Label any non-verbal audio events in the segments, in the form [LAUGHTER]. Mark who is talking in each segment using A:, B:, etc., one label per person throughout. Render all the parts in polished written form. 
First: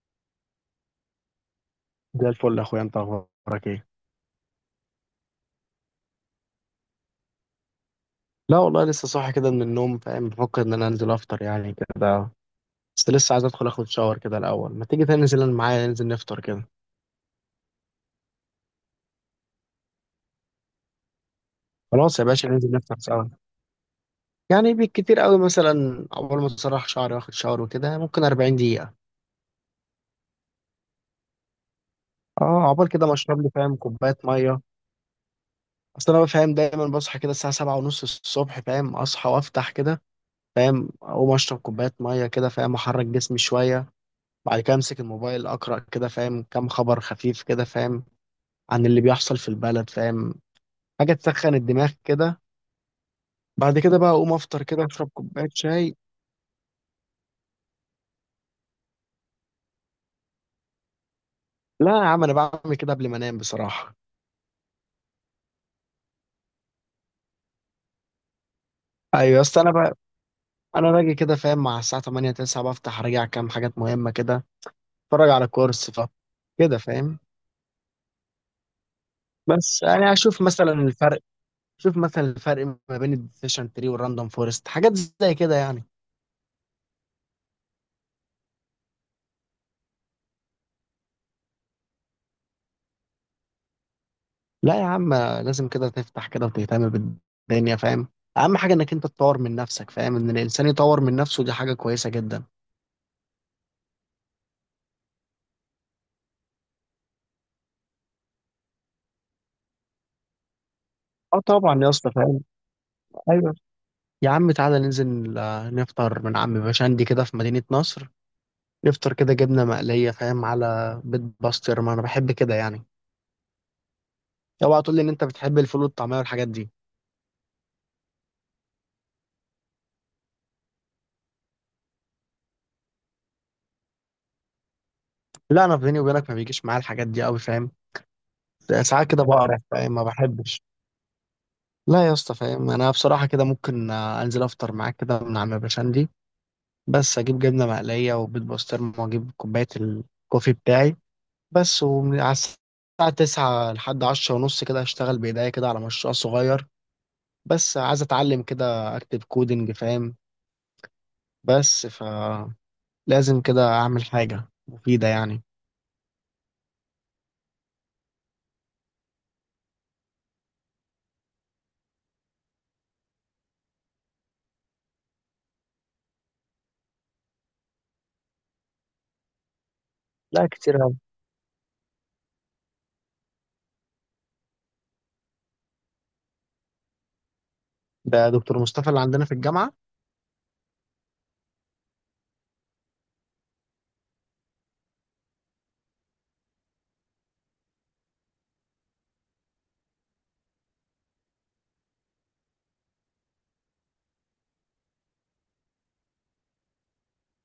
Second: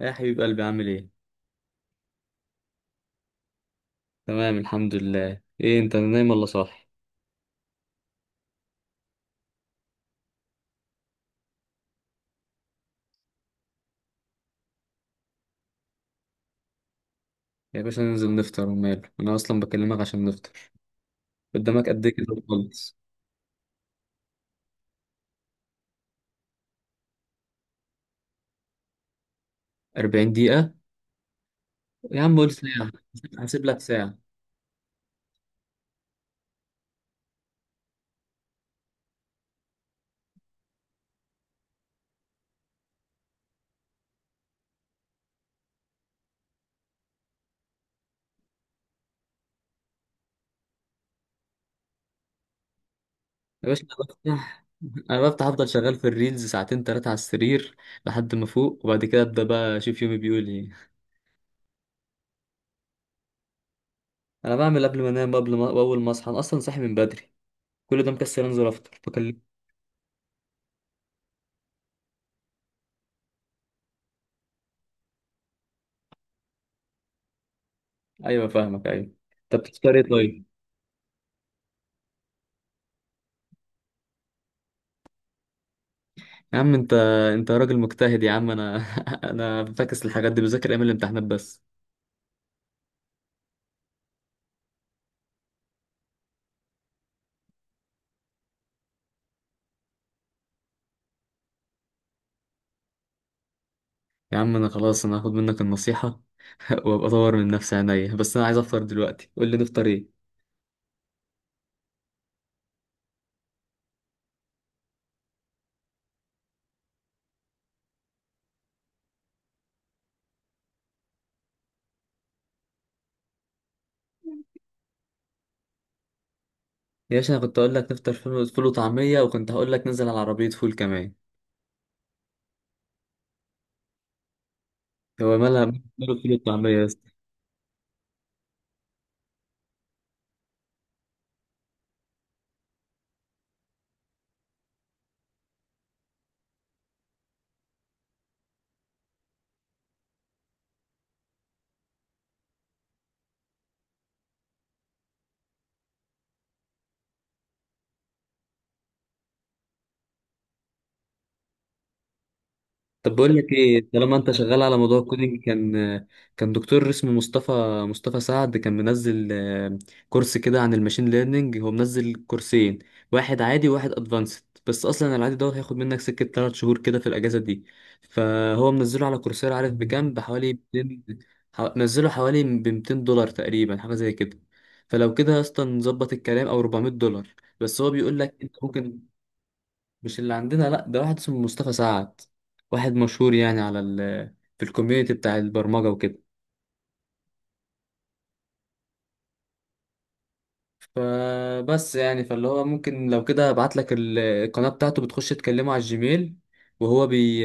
A: يا حبيب قلبي، عامل ايه؟
B: زي الفل يا اخويا، انت اخبارك ايه؟
A: تمام، الحمد لله. ايه انت نايم ولا صاحي؟
B: لا والله لسه صاحي كده من النوم، فاهم، بفكر ان انا انزل افطر يعني كده. بس لسه عايز ادخل اخد شاور كده الاول، ما تيجي تاني ننزل معايا، ننزل نفطر كده.
A: يا باشا ننزل نفطر وماله، انا اصلا بكلمك عشان نفطر. قدامك قد ايه
B: خلاص يا
A: كده
B: باشا، ننزل نفطر
A: خالص؟
B: سوا. يعني بالكتير قوي مثلا اول ما اسرح شعري واخد شاور وكده ممكن 40 دقيقة.
A: 40 دقيقة؟ يا عم قول
B: اه عقبال
A: ساعة.
B: كده ما اشرب لي،
A: هسيب
B: فاهم،
A: لك
B: كوباية
A: ساعة.
B: مية. اصل انا، فاهم، دايما بصحى كده الساعة سبعة ونص الصبح، فاهم، اصحى وافتح كده، فاهم، اقوم اشرب كوباية مية كده، فاهم، احرك جسمي شوية. بعد كده امسك الموبايل اقرا كده، فاهم، كام خبر خفيف كده، فاهم، عن اللي بيحصل في البلد، فاهم، حاجه تسخن الدماغ كده.
A: يا
B: بعد
A: باشا انا
B: كده بقى اقوم افطر
A: بفتح
B: كده اشرب
A: انا بفتح
B: كوبايه
A: افضل شغال
B: شاي.
A: في الريلز ساعتين تلاتة على السرير لحد ما فوق، وبعد كده ابدا بقى اشوف يومي بيقول ايه.
B: لا يا عم، انا بعمل كده قبل ما انام بصراحه.
A: انا بعمل قبل ما انام، قبل ما واول ما اصحى انا اصلا صاحي من بدري. كل ده مكسل انزل افطر بكلم.
B: ايوه اصل انا بقى انا باجي كده، فاهم، مع الساعه 8 9 بفتح راجع كام حاجات مهمه كده، اتفرج على كورس كده، فاهم.
A: ايوه، فاهمك، ايوه. طب
B: بس
A: بتفطر ايه
B: يعني اشوف
A: طيب؟
B: مثلا الفرق شوف مثلا الفرق ما بين الديسيشن تري والراندوم فورست، حاجات زي كده يعني.
A: يا عم انت راجل مجتهد يا عم، انا [LAUGHS] انا فاكس الحاجات دي، بذاكر ايام الامتحانات بس.
B: لا يا عم، لازم كده تفتح كده وتهتم بالدنيا، فاهم. اهم حاجه انك انت تطور من نفسك، فاهم ان الانسان يطور من نفسه دي حاجه كويسه جدا.
A: يا عم انا خلاص، انا هاخد منك النصيحة [LAUGHS] وابقى اطور من نفسي عينيا، بس انا عايز افطر دلوقتي، قول لي نفطر ايه.
B: اه طبعا يا اسطى فاهم. ايوه يا عم، تعالى ننزل نفطر من عم باشندي كده في مدينه نصر. نفطر كده جبنه مقليه، فاهم، على بيض باسترما، انا بحب كده يعني. اوعى تقول لي ان انت بتحب الفول والطعميه والحاجات دي.
A: يا باشا انا كنت اقول لك نفطر فول، فول وطعمية، وكنت هقول لك ننزل على عربية فول كمان. هو مالها؟
B: لا انا بيني
A: ماله
B: وبينك
A: فول
B: ما بيجيش معايا
A: وطعمية؟
B: الحاجات دي قوي، فاهم. ساعات كده بقرف، فاهم، ما بحبش. لا يا اسطى، فاهم، انا بصراحه كده ممكن انزل افطر معاك كده من عم باشندي. بس اجيب جبنه مقليه وبيض بسطرمه واجيب كوبايه الكوفي بتاعي بس. وعلى الساعه 9 لحد 10 ونص كده هشتغل بايديا كده على مشروع صغير، بس عايز اتعلم كده اكتب كودنج، فاهم. فلازم
A: طب بقول لك
B: كده
A: ايه،
B: اعمل
A: طالما انت
B: حاجه
A: شغال على موضوع
B: مفيده يعني.
A: الكودينج، كان دكتور اسمه مصطفى سعد، كان منزل كورس كده عن الماشين ليرنينج. هو منزل كورسين، واحد عادي وواحد ادفانسد. بس اصلا العادي دوت هياخد منك سكه 3 شهور كده في الاجازه دي. فهو منزله على كورسيرا، عارف بكام؟
B: لا
A: بحوالي
B: كتير أوي.
A: 200. نزله حوالي ب 200 دولار تقريبا، حاجه زي كده. فلو كده اصلا نظبط الكلام، او 400 دولار. بس هو بيقول
B: ده
A: لك انت
B: دكتور مصطفى
A: ممكن.
B: اللي عندنا في الجامعه؟
A: مش اللي عندنا، لا، ده واحد اسمه مصطفى سعد. واحد مشهور يعني على ال، في الكوميونتي بتاع البرمجة وكده. فبس يعني فاللي هو ممكن لو كده ابعت لك القناة بتاعته، بتخش تكلمه على الجيميل. وهو بي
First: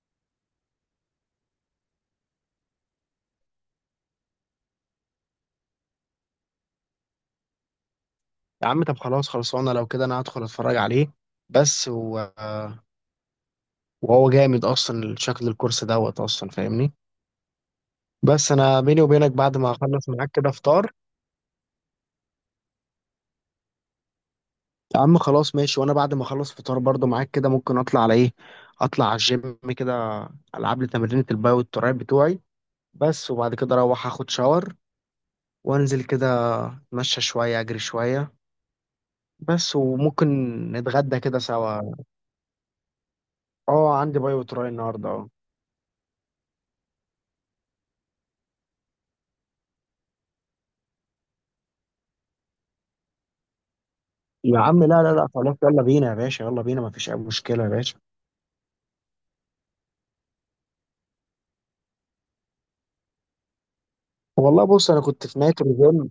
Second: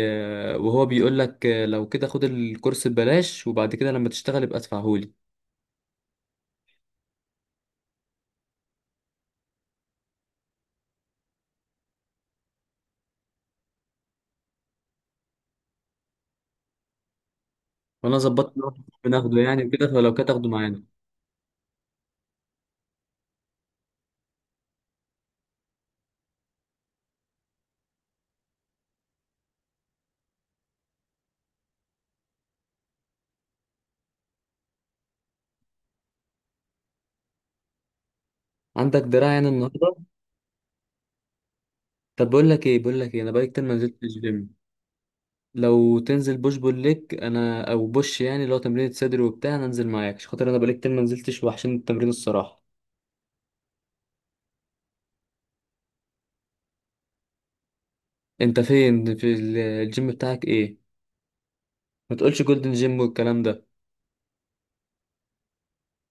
A: وهو بيقول لك لو كده خد الكورس ببلاش، وبعد كده لما تشتغل يبقى ادفعهولي.
B: يا عم طب خلاص خلصانه، لو كده انا هدخل اتفرج عليه. بس و... وهو جامد اصلا شكل الكورس دوت، اصلا فاهمني.
A: وانا
B: بس
A: ظبطت إن هو
B: انا بيني وبينك
A: بناخده
B: بعد
A: يعني
B: ما
A: وكده،
B: اخلص
A: فلو كده
B: معاك
A: تاخده
B: كده
A: معانا.
B: فطار. يا عم خلاص ماشي، وانا بعد ما اخلص فطار برضو معاك كده ممكن اطلع على ايه، اطلع على الجيم كده، العب لي تمرينة الباي والتراي بتوعي بس. وبعد كده اروح اخد شاور وانزل كده، اتمشى شوية اجري شوية.
A: عندك دراع يعني
B: بس
A: النهارده؟
B: وممكن نتغدى كده سوا.
A: طب بقول لك ايه، انا بقالي كتير ما
B: اه
A: نزلتش
B: عندي باي
A: الجيم.
B: وتراي النهارده اه.
A: لو تنزل بوش بول ليج انا، او بوش، يعني لو تمرين صدر وبتاع انا انزل معاك عشان خاطر انا بقالي كتير ما نزلتش، وحشين التمرين الصراحه.
B: يا عم لا خلاص، يلا بينا يا باشا، يلا بينا، مفيش اي مشكلة يا باشا.
A: انت فين، في الجيم بتاعك ايه؟ ما تقولش جولدن جيم والكلام ده.
B: والله بص انا كنت في نهاية اليوم.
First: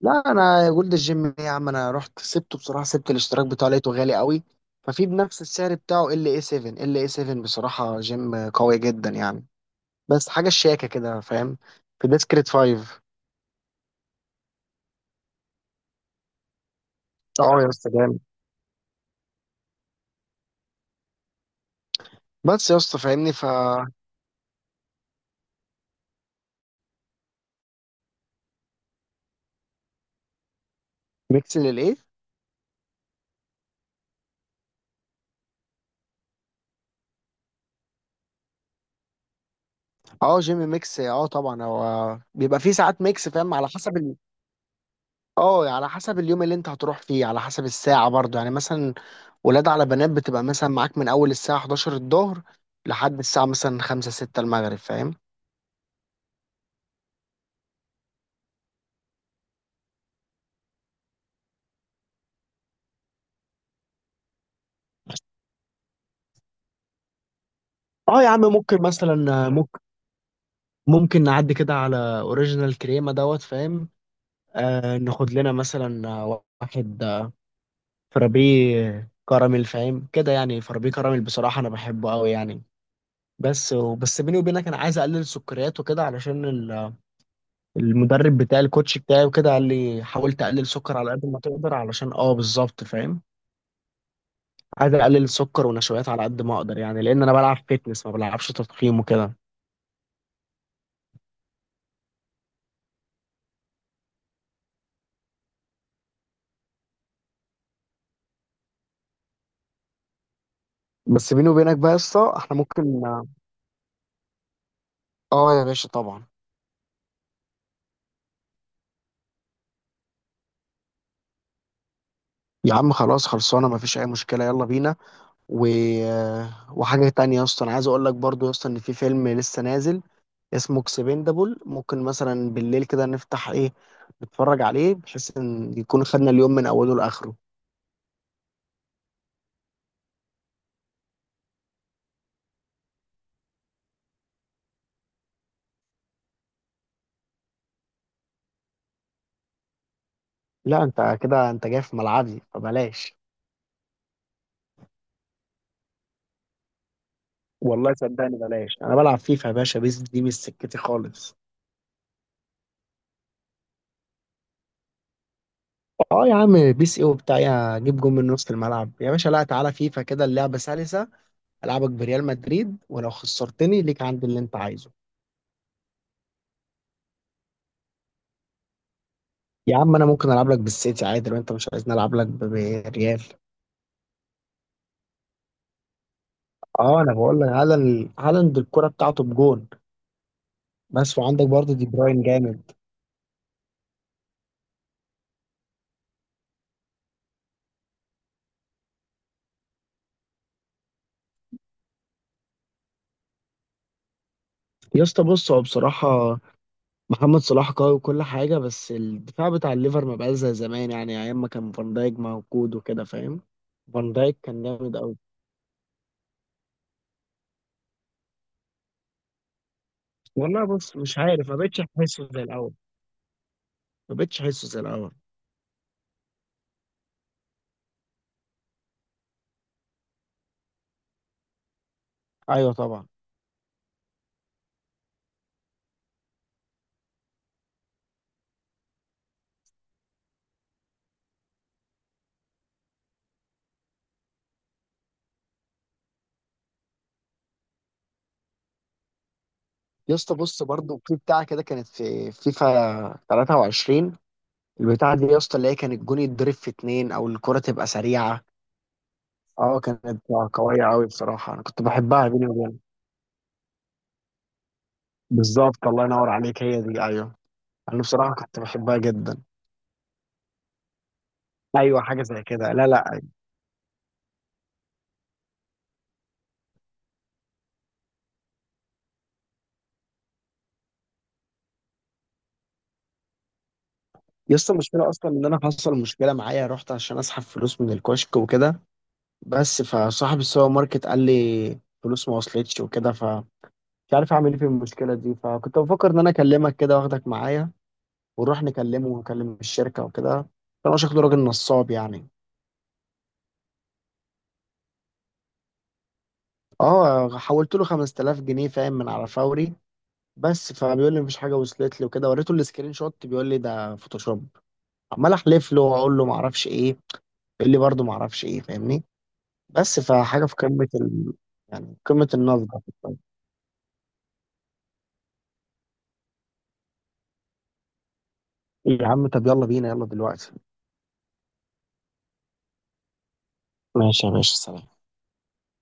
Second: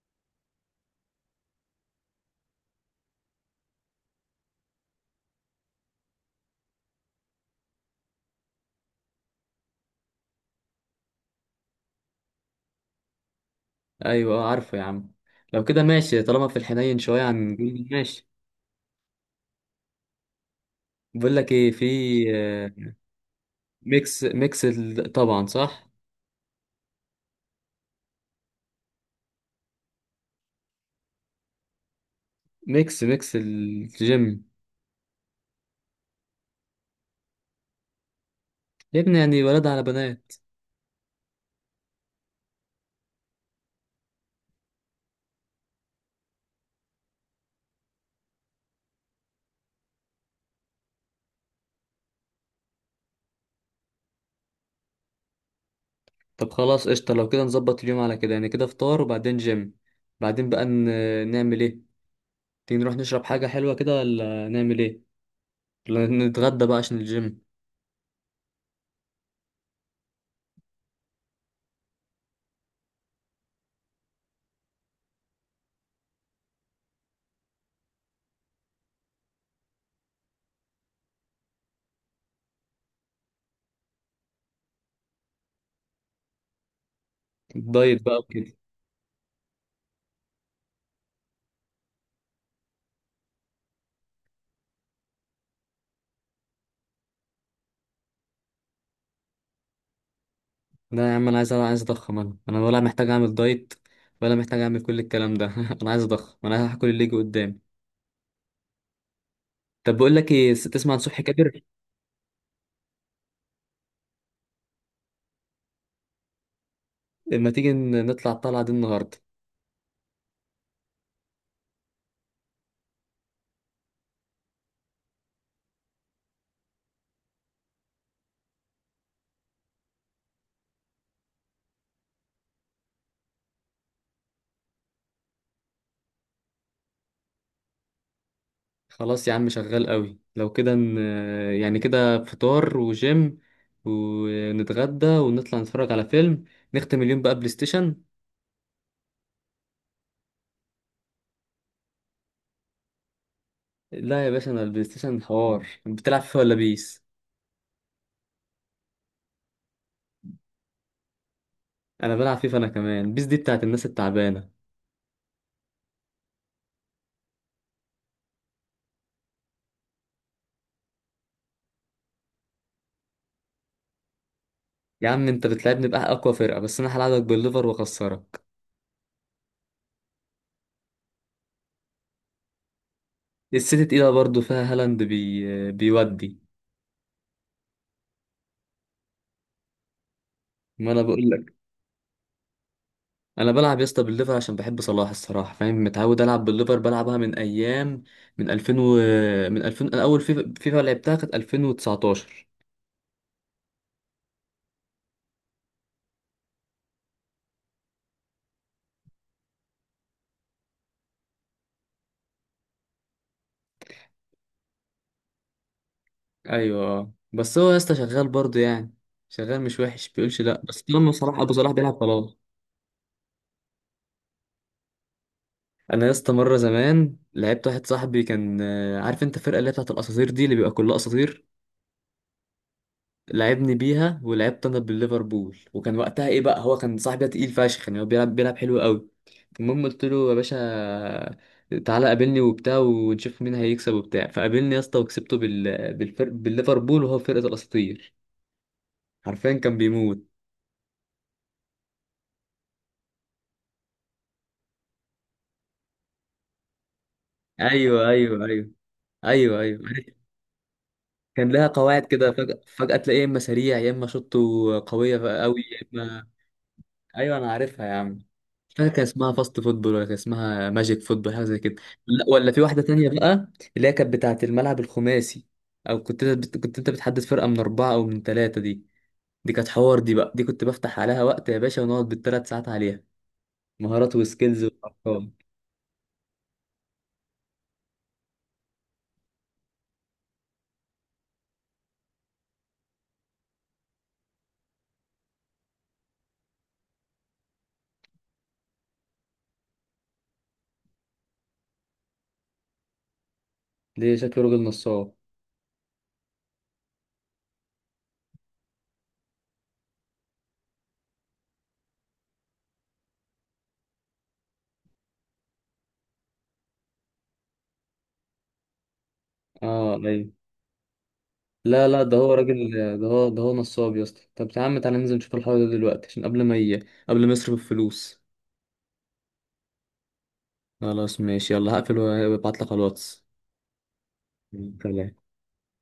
B: لا انا جولد الجيم إيه يا عم، انا رحت سبته بصراحه، سبت الاشتراك بتاعه، لقيته غالي قوي. ففي بنفس السعر بتاعه ال اي 7، بصراحه جيم قوي جدا يعني، بس حاجه شياكه كده فاهم. في ديسكريت 5.
A: ايوه، اه عارفه يا عم. لو كده ماشي، طالما في الحنين شويه عن
B: اه يا
A: جولدن
B: اسطى جامد.
A: ماشي. بقول لك ايه، في
B: بس يا
A: آه،
B: اسطى فاهمني ف
A: طبعا صح،
B: ميكس للايه؟
A: ميكس ميكس الجيم يا ابني، يعني ولاد على بنات.
B: اه جيم ميكس، اه طبعا، هو بيبقى فيه ساعات ميكس، فاهم، على حسب اه على حسب اليوم اللي انت هتروح فيه، على حسب الساعه برضه، يعني مثلا ولاد على بنات بتبقى مثلا معاك من اول الساعه 11 الظهر لحد الساعه مثلا 5 6 المغرب، فاهم.
A: طب خلاص قشطه، لو كده نظبط اليوم على كده، يعني كده فطار وبعدين جيم، بعدين بقى نعمل ايه؟ تيجي نروح نشرب حاجة حلوة كده، ولا نعمل ايه؟ ولا نتغدى بقى عشان الجيم؟
B: اه يا عم ممكن مثلا ممكن نعدي كده على اوريجينال كريمه دوت، فاهم. آه ناخد لنا مثلا واحد فرابيه كراميل، فاهم كده، يعني فرابيه كراميل بصراحه انا بحبه قوي يعني. بس بيني وبينك انا عايز اقلل السكريات وكده علشان
A: الدايت بقى
B: المدرب
A: وكده.
B: بتاعي، الكوتش بتاعي، وكده قال لي حاول تقلل سكر على قد ما تقدر، علشان اه بالظبط فاهم. عايز اقلل السكر ونشويات على قد ما اقدر يعني، لان انا بلعب فيتنس ما بلعبش تضخيم وكده.
A: لا يا عم انا عايز، عايز اضخم انا ولا محتاج اعمل دايت، ولا محتاج اعمل كل الكلام ده. [LAUGHS] انا عايز اضخم، انا هاكل اللي يجي قدامي. طب بقول لك ايه، تسمع عن صبحي
B: بس بيني
A: كابر؟
B: وبينك بقى يا اسطى احنا ممكن اه. آه يا باشا طبعا.
A: لما تيجي نطلع الطلعة دي النهاردة؟
B: يا عم خلاص خلصانه، ما فيش اي مشكله، يلا بينا. و... آه، وحاجه تانية يا اسطى، انا عايز اقول لك برضو يا اسطى ان في فيلم لسه نازل اسمه اكسبندابل، ممكن مثلا بالليل كده نفتح ايه، نتفرج عليه، بحيث ان يكون خدنا اليوم من اوله لاخره.
A: خلاص يا عم شغال قوي، لو كده يعني كده فطار وجيم، ونتغدى ونطلع نتفرج على فيلم، نختم اليوم بقى بلاي ستيشن.
B: لا انت كده انت جاي في ملعبي فبلاش.
A: لا يا باشا، انا البلاي ستيشن حوار، بتلعب فيه ولا بيس؟
B: والله صدقني بلاش، انا بلعب فيفا يا باشا، بيس دي مش سكتي خالص.
A: انا بلعب فيفا، انا كمان بيس دي بتاعت الناس التعبانه.
B: اه يا عم بيس ايه وبتاع، يا جيب جون من نص الملعب يا باشا. لا تعالى فيفا كده، اللعبه سلسه، العبك بريال مدريد، ولو خسرتني ليك عندي اللي انت عايزه.
A: يا عم انت بتلعبني بقى اقوى فرقه، بس انا هلعبك بالليفر واخسرك.
B: يا عم انا ممكن العب لك بالسيتي عادي لو انت مش عايزني العب لك بريال.
A: السيتي تقيله برضه، فيها هالاند بيودي.
B: اه انا بقول لك هالاند، الكره بتاعته بجون،
A: ما انا
B: بس
A: بقول
B: وعندك
A: لك.
B: برضه دي بروين جامد.
A: انا بلعب يا اسطى بالليفر عشان بحب صلاح الصراحه، فاهم، متعود العب بالليفر، بلعبها من ايام، من 2000 من 2000، انا اول فيفا لعبتها كانت 2019.
B: يا اسطى بص هو بصراحه محمد صلاح قوي وكل حاجه، بس الدفاع بتاع الليفر ما بقاش زي زمان، يعني ايام ما كان فان دايك موجود وكده، فاهم. فان دايك كان جامد.
A: ايوه بس هو يا اسطى شغال برضه يعني، شغال مش وحش بيقولش لا،
B: والله
A: بس
B: بص
A: طالما
B: مش
A: صلاح
B: عارف،
A: ابو
B: ما
A: صلاح
B: بقتش
A: بيلعب
B: احسه
A: خلاص.
B: زي الاول ما بقتش احسه زي الاول
A: انا يا اسطى مره زمان لعبت واحد صاحبي كان عارف انت الفرقه اللي هي بتاعت الاساطير دي، اللي بيبقى كلها اساطير.
B: ايوه طبعا.
A: لعبني بيها، ولعبت انا بالليفربول، وكان وقتها ايه بقى، هو كان صاحبي ده تقيل فشخ يعني، هو بيلعب، بيلعب حلو قوي. المهم قلت له يا باشا تعالى قابلني وبتاع ونشوف مين هيكسب وبتاع، فقابلني يا اسطى وكسبته بالفرق، بالليفربول، وهو فرقه الاساطير. حرفيا كان
B: يا
A: بيموت.
B: اسطى بص برضه في بتاعه كده كانت في فيفا 23، البتاعه دي يا اسطى اللي هي كان الجون يتضرب في اتنين او الكره تبقى
A: ايوه،
B: سريعه.
A: ايوه، ايوه. ايوه، ايوه
B: اه
A: عارف.
B: كانت قويه قوي
A: كان
B: بصراحه، انا
A: لها
B: كنت
A: قواعد
B: بحبها
A: كده،
B: بيني
A: فجأة،
B: وبين.
A: فجأة تلاقيه يا اما سريع يا اما شوطه قويه قوي، يا
B: بالظبط، الله
A: اما
B: ينور عليك، هي دي ايوه.
A: ايوه انا عارفها يا
B: انا
A: عم.
B: بصراحه كنت
A: مش فاكر
B: بحبها
A: كان اسمها
B: جدا.
A: فاست فوتبول، ولا كان اسمها ماجيك فوتبول، حاجه زي كده.
B: ايوه حاجه
A: لا [LAUGHS]
B: زي
A: ولا في
B: كده،
A: واحده
B: لا
A: تانية
B: لا
A: بقى، اللي هي كانت بتاعه الملعب الخماسي، او كنت انت كنت انت بتحدد فرقه من اربعه او من ثلاثه. دي، دي كانت حوار دي بقى، دي كنت بفتح عليها وقت يا باشا، ونقعد بالثلاث ساعات عليها، مهارات
B: يا
A: وسكيلز
B: اسطى المشكله اصلا
A: وارقام.
B: ان انا حصل مشكله معايا، رحت عشان اسحب فلوس من الكشك وكده، بس فصاحب السوبر ماركت قال لي فلوس ما وصلتش وكده، فمش عارف اعمل ايه في المشكله دي. فكنت بفكر ان انا اكلمك كده واخدك معايا، ونروح نكلمه ونكلم الشركه وكده، فانا شكله راجل نصاب يعني.
A: دي شكله راجل نصاب.
B: اه حولت له 5000 جنيه، فاهم، من على فوري. بس فبيقول لي مفيش حاجه وصلت لي وكده، وريته السكرين شوت بيقول لي ده فوتوشوب. عمال احلف له واقول له ما اعرفش ايه، بيقول لي برضه ما اعرفش ايه، فاهمني.
A: اه
B: بس
A: ايوه.
B: فحاجه في قمه
A: لا
B: يعني
A: لا، ده
B: قمه
A: هو
B: النصب.
A: راجل، ده هو نصاب يا اسطى. طب يا عم تعالى ننزل نشوف الحوار ده دلوقتي، عشان قبل ما يصرف الفلوس.
B: يا عم طب يلا بينا، يلا دلوقتي.
A: خلاص ماشي يلا، هقفل وابعت لك على الواتس.
B: ماشي يا باشا، سلام.
A: سلام.